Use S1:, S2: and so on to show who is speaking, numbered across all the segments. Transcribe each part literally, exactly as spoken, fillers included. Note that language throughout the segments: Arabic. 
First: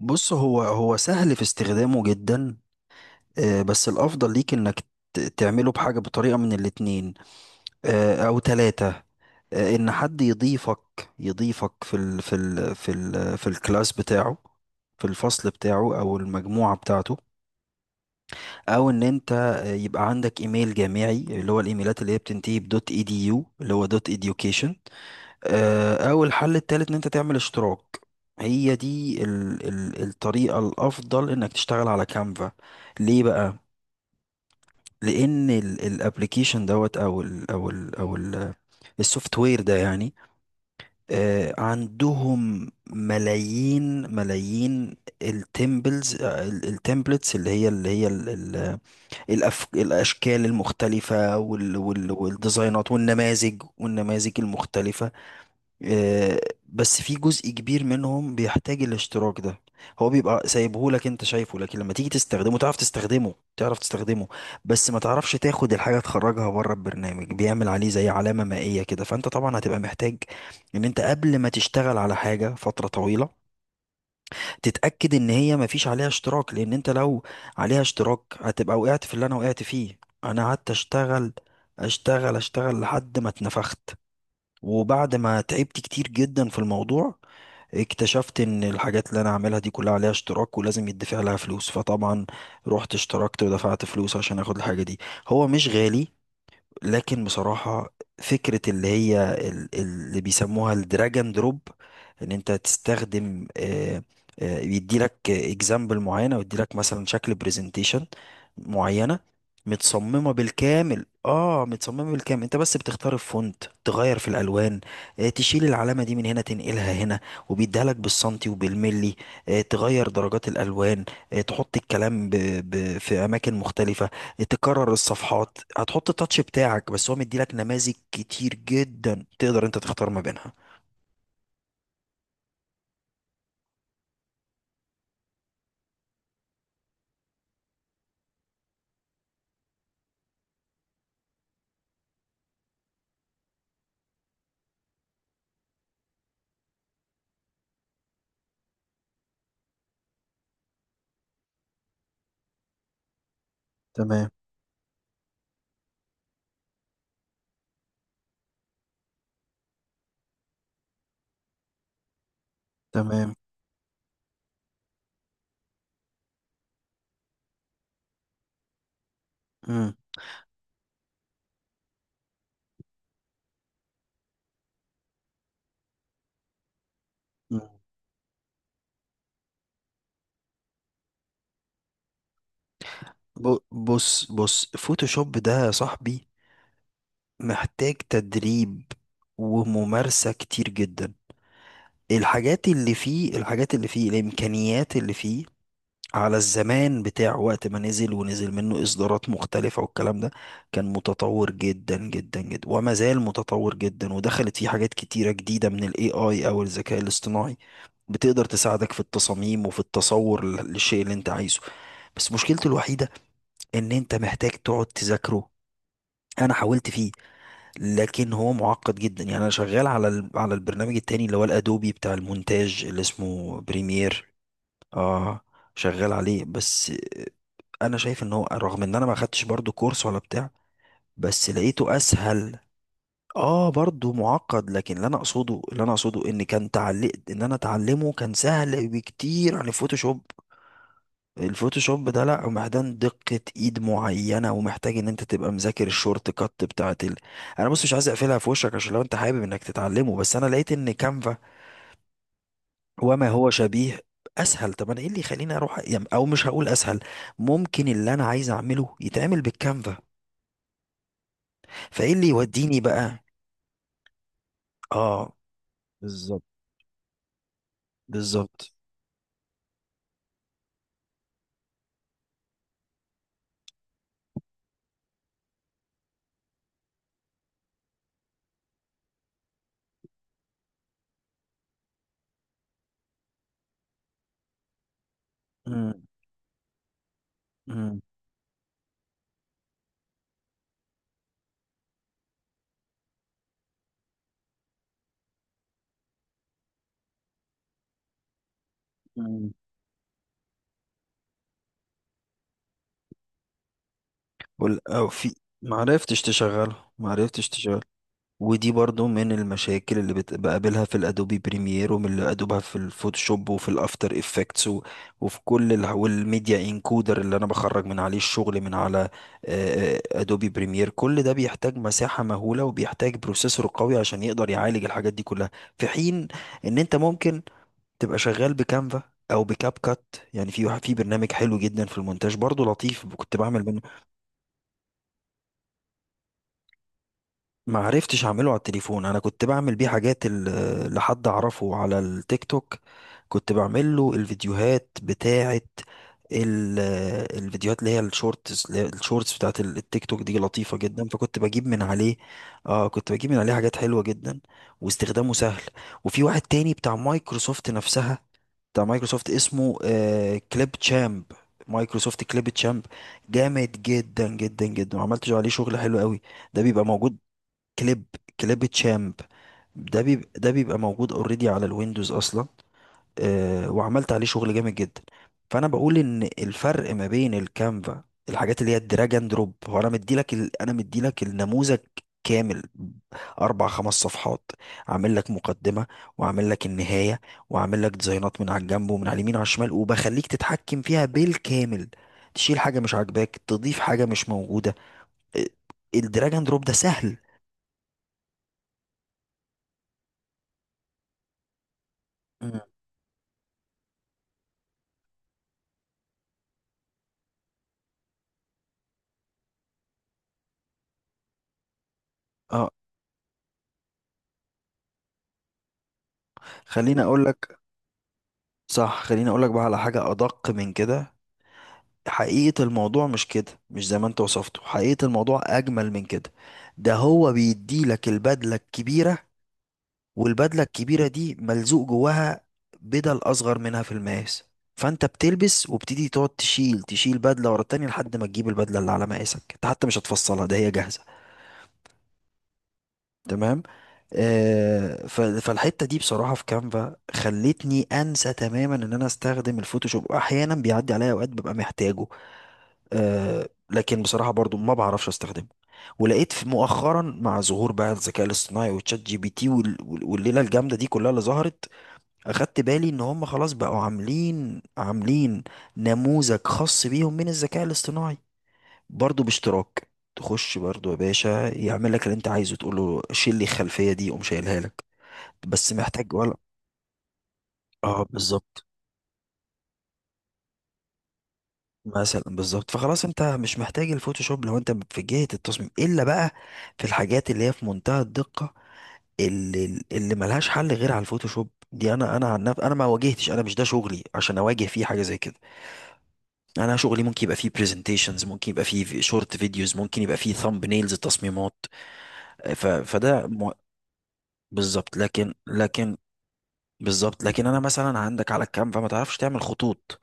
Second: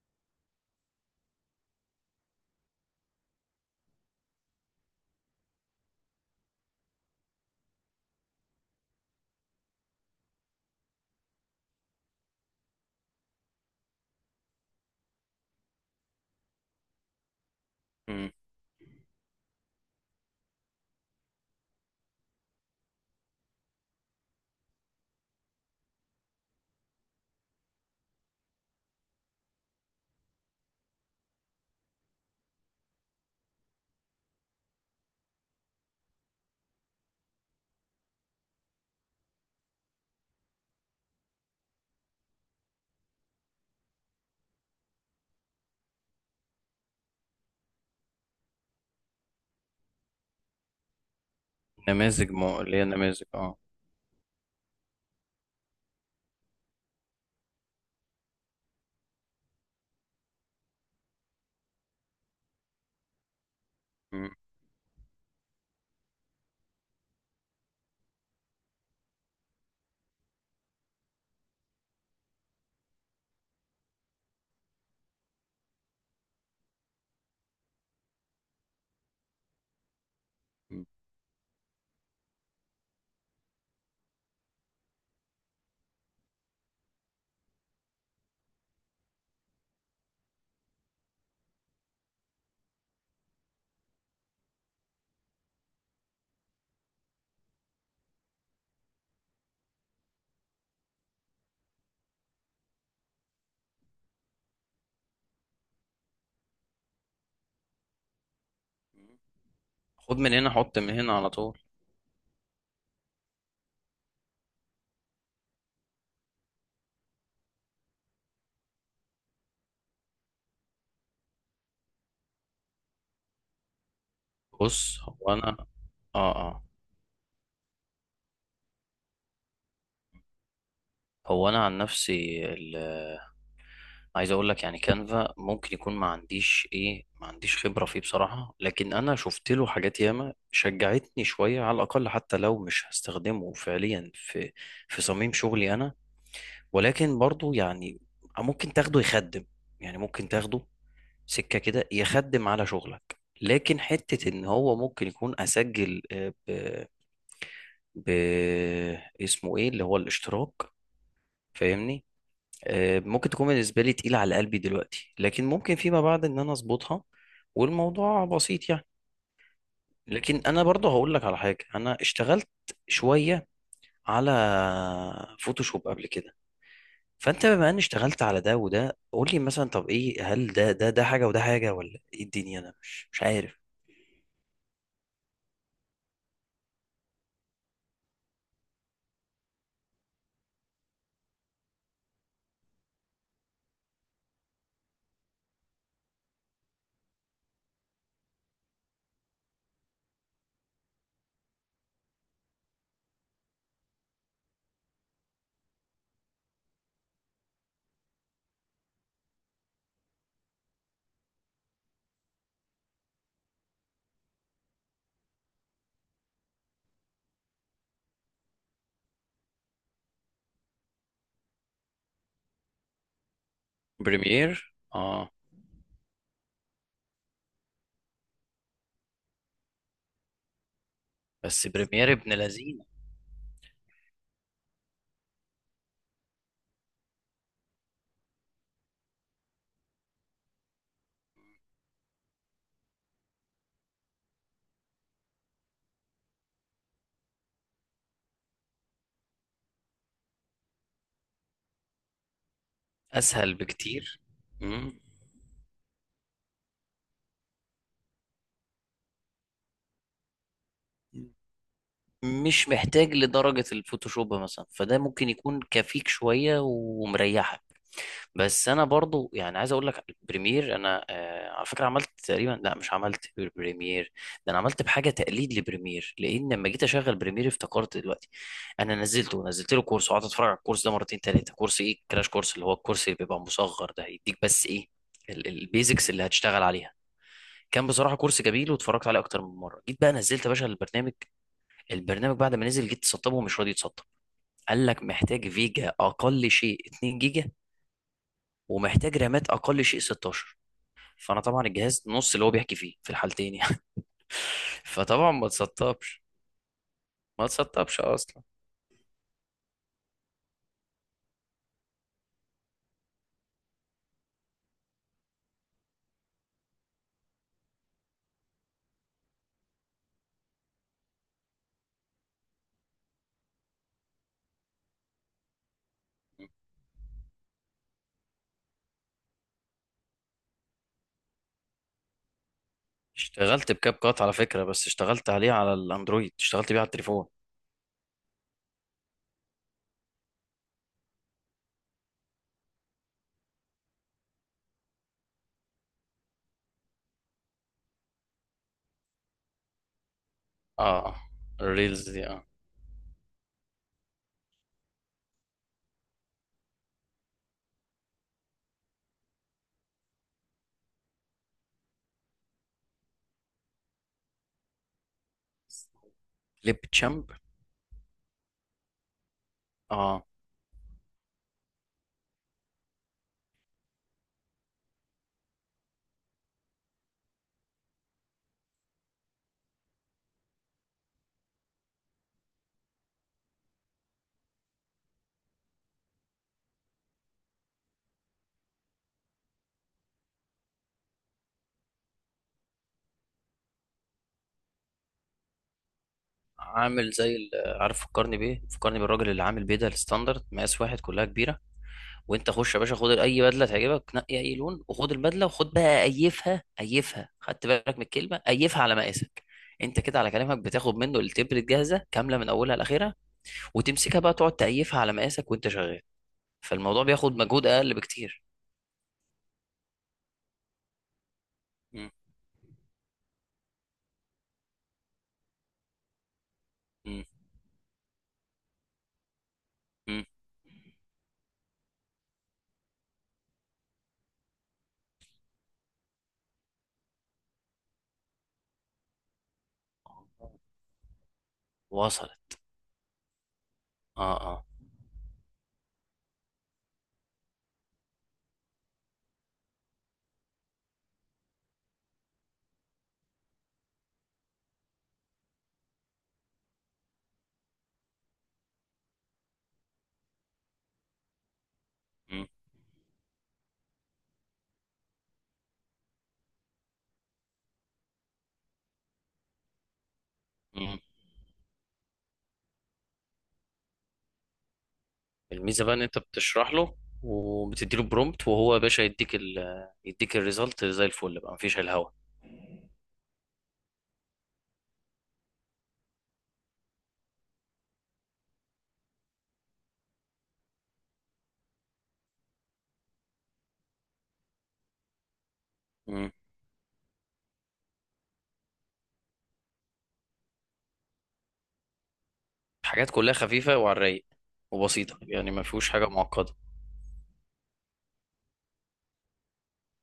S1: بص، هو هو سهل في استخدامه جدا. آه، بس الافضل ليك انك ت- تعمله بحاجه بطريقه من الاتنين، آه، او ثلاثه. ان حد يضيفك، يضيفك في ال في ال في ال في الكلاس بتاعه، في الفصل بتاعه او المجموعه بتاعته.
S2: مم.
S1: او ان انت، آه، يبقى عندك ايميل جامعي، اللي هو الايميلات اللي هي بتنتهي بدوت اي دي يو، اللي هو دوت education. آه، او الحل التالت ان انت تعمل اشتراك. هي دي ال ال الطريقة الافضل انك تشتغل على كانفا. ليه بقى؟ لان الابلكيشن دوت او ال او ال او السوفت وير ده يعني، آه، عندهم ملايين ملايين التمبلز التمبلتس، اللي هي اللي هي ال ال الأف... الاشكال المختلفة، وال... وال...
S2: نماذج مو... اللي هي
S1: والديزاينات،
S2: نماذج اه
S1: والنماذج والنماذج المختلفة. آه، بس في جزء كبير منهم بيحتاج الاشتراك ده. هو بيبقى سايبهولك انت شايفه، لكن لما تيجي تستخدمه، تعرف تستخدمه تعرف تستخدمه،
S2: مم.
S1: بس ما تعرفش تاخد الحاجة تخرجها بره، البرنامج بيعمل عليه زي علامة مائية كده. فانت طبعا هتبقى محتاج ان انت، قبل ما تشتغل على حاجة فترة طويلة، تتأكد ان هي ما فيش عليها اشتراك. لان انت لو عليها اشتراك، هتبقى وقعت في اللي انا وقعت فيه. انا قعدت
S2: مم.
S1: اشتغل اشتغل اشتغل لحد ما اتنفخت، وبعد ما تعبت كتير جدا في الموضوع، اكتشفت ان الحاجات اللي انا عاملها دي كلها عليها اشتراك ولازم يدفع لها فلوس. فطبعا رحت اشتركت ودفعت فلوس عشان اخد الحاجة دي. هو مش غالي، لكن بصراحة فكرة اللي هي ال- اللي بيسموها الدراجون دروب، ان انت تستخدم آه، آه، يديلك اكزامبل معينة، ويديلك مثلا شكل برزنتيشن معينة،
S2: خد
S1: متصممة
S2: من هنا حط من
S1: بالكامل.
S2: هنا على طول.
S1: اه، متصممة بالكامل، انت بس بتختار الفونت، تغير في الالوان، آه، تشيل العلامة دي من هنا تنقلها هنا، وبيديها لك بالسنتي وبالملي، آه، تغير درجات الالوان، آه، تحط الكلام ب... ب... في اماكن مختلفة، تكرر
S2: بص، هو انا
S1: الصفحات، هتحط
S2: اه
S1: التاتش
S2: اه
S1: بتاعك. بس هو مديلك نماذج كتير جدا تقدر انت تختار ما بينها.
S2: هو انا عن نفسي، ال... عايز اقول لك يعني كانفا ممكن يكون ما عنديش ايه ما عنديش خبرة فيه بصراحة، لكن انا شفت له حاجات ياما شجعتني شوية، على الاقل حتى لو مش هستخدمه فعليا في في صميم شغلي انا. ولكن برضو يعني ممكن تاخده يخدم يعني ممكن تاخده سكه كده يخدم على شغلك، لكن حته
S1: تمام.
S2: ان هو ممكن يكون اسجل، آه، ب... ب اسمه ايه اللي هو الاشتراك، فاهمني؟ آه، ممكن
S1: تمام.
S2: تكون بالنسبه لي تقيله على قلبي دلوقتي، لكن ممكن فيما بعد ان انا اظبطها، والموضوع بسيط يعني.
S1: مم.
S2: لكن انا برضه هقول لك على حاجه، انا اشتغلت شويه على فوتوشوب قبل كده، فانت
S1: مم.
S2: بما اني اشتغلت على ده وده، قول لي مثلا، طب ايه، هل ده ده ده حاجه وده حاجه ولا ايه الدنيا؟ انا مش مش
S1: ب-
S2: عارف.
S1: بص بص، فوتوشوب ده يا صاحبي محتاج تدريب وممارسة كتير جدا. الحاجات اللي فيه الحاجات اللي فيه، الإمكانيات اللي فيه، على الزمان بتاع وقت ما نزل، ونزل منه إصدارات مختلفة والكلام ده، كان متطور جدا جدا جدا، وما زال متطور جدا. ودخلت فيه حاجات كتيرة جديدة من ال إيه آي أو الذكاء الاصطناعي، بتقدر تساعدك في التصاميم وفي التصور لل- للشيء اللي أنت عايزه. بس مشكلته الوحيدة إن أنت محتاج تقعد تذاكره. أنا حاولت فيه، لكن هو معقد جدا. يعني أنا شغال على ال- على البرنامج التاني اللي هو الأدوبي بتاع المونتاج اللي اسمه بريمير.
S2: بريمير، اه.
S1: اه، شغال عليه. بس انا شايف ان هو، رغم ان انا ما خدتش برضو كورس ولا بتاع، بس
S2: بس
S1: لقيته
S2: بريمير ابن
S1: اسهل.
S2: لذينه.
S1: اه، برضو معقد، لكن اللي انا اقصده اللي انا اقصده ان كان تعليق ان انا اتعلمه كان سهل بكتير عن الفوتوشوب. الفوتوشوب ده لا، محتاج دقة ايد معينة، ومحتاج ان انت تبقى مذاكر الشورت كات بتاعت ال... انا بص، مش عايز اقفلها في وشك، عشان لو انت حابب انك تتعلمه. بس انا لقيت ان كانفا وما هو
S2: اسهل
S1: شبيه
S2: بكتير.
S1: اسهل. طب
S2: مم.
S1: انا ايه اللي يخليني اروح يعني؟ او مش هقول اسهل، ممكن اللي انا عايز اعمله يتعمل بالكانفا، فايه اللي
S2: مش
S1: يوديني
S2: محتاج
S1: بقى؟
S2: لدرجة الفوتوشوب مثلا، فده ممكن
S1: اه،
S2: يكون كفيك
S1: بالظبط.
S2: شوية ومريحك. بس
S1: بالظبط.
S2: انا برضو يعني عايز اقول لك البريمير، انا آه على فكرة عملت تقريبا، لا، مش عملت بريمير. ده انا عملت بحاجة تقليد لبريمير، لان لما جيت اشغل بريمير افتكرت دلوقتي، انا نزلته نزلت له كورس وقعدت اتفرج على الكورس ده مرتين تلاتة. كورس ايه؟ كراش كورس، اللي هو الكورس اللي بيبقى مصغر، ده يديك بس ايه،
S1: امم.
S2: البيزكس اللي هتشتغل عليها. كان
S1: امم.
S2: بصراحة كورس جميل، واتفرجت عليه أكتر من مرة. جيت بقى نزلت يا باشا البرنامج، البرنامج بعد ما نزل جيت تسطبه ومش راضي يتسطب. قال لك محتاج فيجا اقل شيء اثنين جيجا، ومحتاج رامات اقل شيء ستاشر. فانا طبعا الجهاز نص اللي هو بيحكي فيه في الحالتين يعني.
S1: وال- او
S2: فطبعا
S1: في،
S2: ما
S1: ما عرفتش
S2: تسطبش،
S1: تشغله ما
S2: ما
S1: عرفتش تشغله.
S2: تسطبش اصلا.
S1: ودي برضو من المشاكل اللي بت- بقابلها في الادوبي بريمير، ومن اللي بقابلها في الفوتوشوب وفي الافتر افكتس و- وفي كل ال... والميديا انكودر اللي انا بخرج من عليه الشغل، من على، آه، آه، ادوبي بريمير. كل ده بيحتاج مساحة مهولة وبيحتاج بروسيسور قوي عشان يقدر يعالج الحاجات دي كلها. في حين ان انت ممكن تبقى شغال بكانفا او بكاب كات. يعني في واحد- في برنامج حلو جدا في المونتاج برضو لطيف، كنت بعمل
S2: اشتغلت
S1: منه.
S2: بكاب كات على فكرة، بس اشتغلت عليه على الاندرويد، اشتغلت بيه على التليفون.
S1: ما عرفتش اعمله على التليفون. انا كنت بعمل بيه حاجات ال- لحد اعرفه على التيك توك، كنت بعمل له الفيديوهات بتاعه، ال- الفيديوهات اللي هي الشورتس الشورتس بتاعه ال- التيك توك، دي لطيفه
S2: اه.
S1: جدا.
S2: آه.
S1: فكنت بجيب من
S2: الريلز
S1: عليه،
S2: دي، اه.
S1: اه، كنت بجيب من عليه حاجات حلوه جدا، واستخدامه سهل. وفي واحد تاني بتاع مايكروسوفت نفسها، بتاع مايكروسوفت اسمه آه كليب تشامب، مايكروسوفت كليب تشامب. جامد جدا جدا جدا، وعملت عليه شغل حلو قوي. ده
S2: ليب
S1: بيبقى موجود.
S2: تشامب.
S1: كليب، كليب تشامب. ده
S2: اه.
S1: بيبقى ده بيبقى موجود اوريدي على الويندوز اصلا. آه، وعملت عليه شغل جامد جدا. فانا بقول ان الفرق ما بين الكانفا، الحاجات اللي هي الدراج اند دروب، هو انا مديلك ال... انا مديلك النموذج كامل، اربع خمس صفحات، عامل لك مقدمه، وعامل لك النهايه، وعامل لك ديزاينات من على الجنب ومن على اليمين وعلى الشمال، وبخليك تتحكم فيها بالكامل. تشيل حاجه مش عاجباك، تضيف حاجه مش موجوده. آه، الدراج اند دروب ده
S2: عامل
S1: سهل.
S2: زي ال- عارف فكرني بايه؟ فكرني بالراجل اللي عامل بيه ده الستاندرد مقاس واحد كلها كبيرة، وانت
S1: مم.
S2: خش يا باشا خد اي بدله تعجبك، نقي اي لون وخد البدله، وخد بقى ايفها، ايفها، خدت بالك من الكلمه؟ ايفها على مقاسك. انت كده على كلامك بتاخد منه التبرة جاهزه كامله من
S1: اه،
S2: اولها لاخرها، وتمسكها بقى تقعد تأيفها على مقاسك وانت شغال،
S1: خليني
S2: فالموضوع
S1: اقول
S2: بياخد
S1: لك.
S2: مجهود اقل بكتير.
S1: صح، خليني اقول لك بقى على حاجه ادق من كده.
S2: مم.
S1: حقيقه الموضوع مش كده، مش زي ما انت وصفته. حقيقه الموضوع اجمل من كده. ده
S2: مم.
S1: هو بيدي لك البدله الكبيره،
S2: مم.
S1: والبدله الكبيره دي ملزوق جواها بدل اصغر منها في المقاس. فانت بتلبس وبتدي، تقعد تشيل، تشيل بدله ورا التانية، لحد ما تجيب البدله اللي على مقاسك. انت حتى مش هتفصلها، ده هي جاهزه.
S2: وصلت.
S1: تمام.
S2: اه، اه.
S1: آه، ف- فالحته دي بصراحه في كانفا خلتني انسى تماما ان انا استخدم الفوتوشوب. احيانا بيعدي عليا اوقات ببقى محتاجه، آه، لكن بصراحه برضو ما بعرفش استخدمه. ولقيت في مؤخرا، مع ظهور بقى الذكاء الاصطناعي وتشات جي بي تي وال- وال- والليله الجامده دي كلها اللي ظهرت،
S2: مم.
S1: اخدت بالي ان هم خلاص بقوا عاملين عاملين نموذج خاص بيهم من الذكاء الاصطناعي، برضو باشتراك. تخش برضو يا
S2: مم.
S1: باشا يعمل لك اللي انت عايزه، تقول له شيل لي الخلفيه دي، قوم شايلها لك. بس
S2: الميزه بقى ان
S1: محتاج
S2: انت
S1: ولا،
S2: بتشرح له، وبتدي
S1: اه
S2: له برومبت،
S1: بالظبط.
S2: وهو يا باشا يديك ال يديك الريزلت زي الفل بقى، مفيش الهوا.
S1: مثلا، بالظبط. فخلاص انت مش محتاج الفوتوشوب لو انت في جهه التصميم، الا بقى في الحاجات اللي هي في منتهى الدقه، اللي اللي ملهاش حل غير على الفوتوشوب. دي انا انا عن نفسي انا ما واجهتش، انا مش ده شغلي عشان اواجه فيه حاجه زي كده. انا شغلي ممكن يبقى فيه برزنتيشنز، ممكن يبقى فيه شورت فيديوز، ممكن يبقى فيه ثامب نيلز تصميمات، ف...
S2: حاجات
S1: فده
S2: كلها
S1: مو-
S2: خفيفة وعلى الرايق.
S1: بالظبط.
S2: وبسيطة
S1: لكن،
S2: يعني، ما فيهوش
S1: لكن
S2: حاجة معقدة.
S1: بالظبط. لكن انا مثلا، عندك على الكانفا ما تعرفش تعمل خطوط.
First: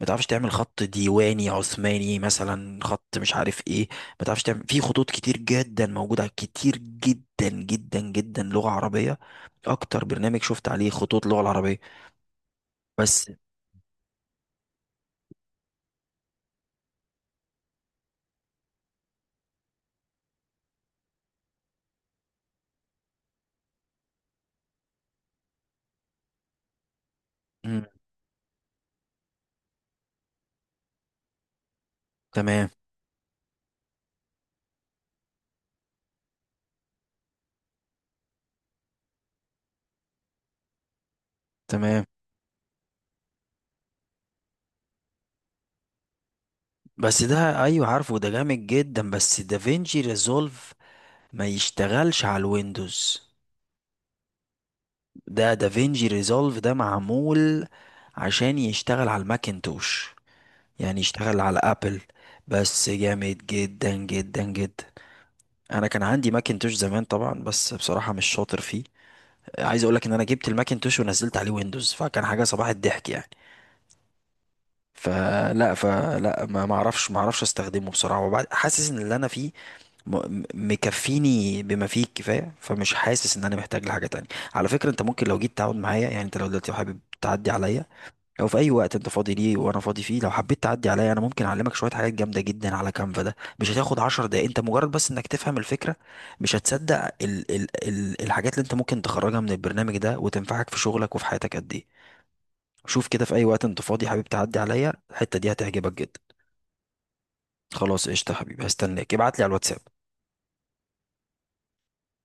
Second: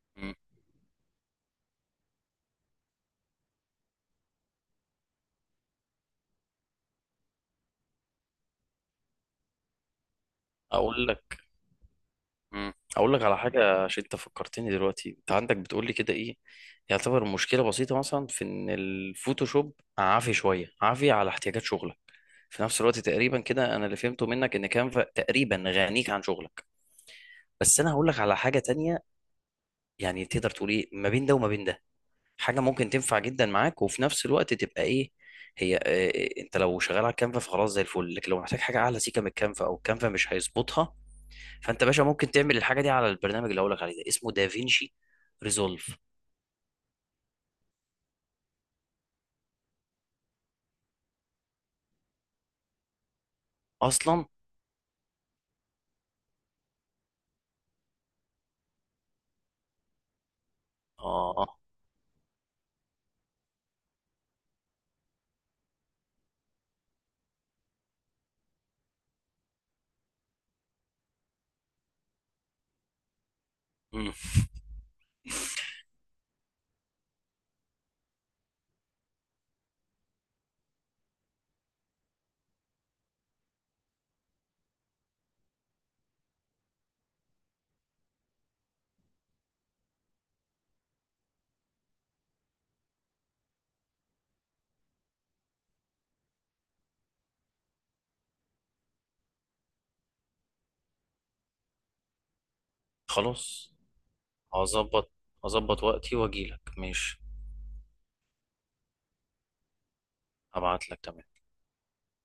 S1: ما تعرفش
S2: مم.
S1: تعمل خط ديواني عثماني مثلا، خط مش عارف ايه. ما تعرفش، تعمل في خطوط كتير جدا موجوده كتير جدا جدا جدا لغه عربيه. اكتر برنامج شفت عليه
S2: أقول
S1: خطوط
S2: لك.
S1: لغه العربيه.
S2: مم. أقول لك
S1: بس،
S2: على حاجة، عشان أنت فكرتني دلوقتي، أنت عندك بتقول لي كده إيه يعتبر مشكلة بسيطة، مثلا في إن الفوتوشوب عافي شوية، عافي على احتياجات شغلك. في نفس الوقت تقريبا كده، أنا اللي فهمته منك إن كانفا تقريبا غنيك عن شغلك. بس
S1: مم.
S2: أنا هقول لك على حاجة تانية، يعني تقدر تقول إيه ما بين ده وما بين ده. حاجه
S1: تمام.
S2: ممكن تنفع جدا معاك، وفي نفس الوقت تبقى ايه، هي إيه؟ انت لو شغال على الكانفا فخلاص زي الفل، لكن لو محتاج حاجه اعلى سيكه من الكانفا، او الكانفا مش هيظبطها، فانت يا باشا
S1: تمام.
S2: ممكن تعمل الحاجه دي على البرنامج اللي هقول لك عليه ده، اسمه دافينشي ريزولف.
S1: بس ده ايوه، عارفه ده جامد جدا بس. دافينشي ريزولف ما يشتغلش على الويندوز.
S2: اصلا،
S1: ده دافينشي ريزولف ده معمول عشان يشتغل على الماكنتوش، يعني اشتغل
S2: اه.
S1: على ابل. بس جامد جدا جدا جدا. انا كان عندي ماكنتوش زمان طبعا، بس بصراحة مش شاطر فيه. عايز اقولك ان انا جبت الماكنتوش ونزلت عليه ويندوز، فكان حاجة صباح الضحك يعني.
S2: مم.
S1: فلا، فلا ما ما اعرفش، ما اعرفش استخدمه بصراحة. وبعد حاسس ان اللي انا فيه م- م- مكفيني بما فيه الكفاية، فمش حاسس ان انا محتاج لحاجة تانية. على فكرة انت ممكن، لو جيت تقعد معايا، يعني انت لو دلوقتي حابب تعدي عليا، لو في اي وقت انت فاضي ليه وانا فاضي فيه، لو حبيت تعدي عليا، انا ممكن اعلمك شويه حاجات جامده جدا على كانفا. ده مش هتاخد عشر دقايق، انت مجرد بس انك تفهم الفكره. مش هتصدق ال ال ال الحاجات اللي انت ممكن تخرجها من البرنامج ده وتنفعك في شغلك وفي حياتك قد ايه. شوف كده، في اي وقت
S2: خلاص،
S1: انت فاضي حبيب تعدي عليا،
S2: هظبط
S1: الحته دي
S2: هظبط
S1: هتعجبك
S2: وقتي
S1: جدا.
S2: واجيلك ماشي.
S1: خلاص قشطه يا حبيبي، هستناك. ابعت لي على الواتساب.
S2: هبعت لك، تمام.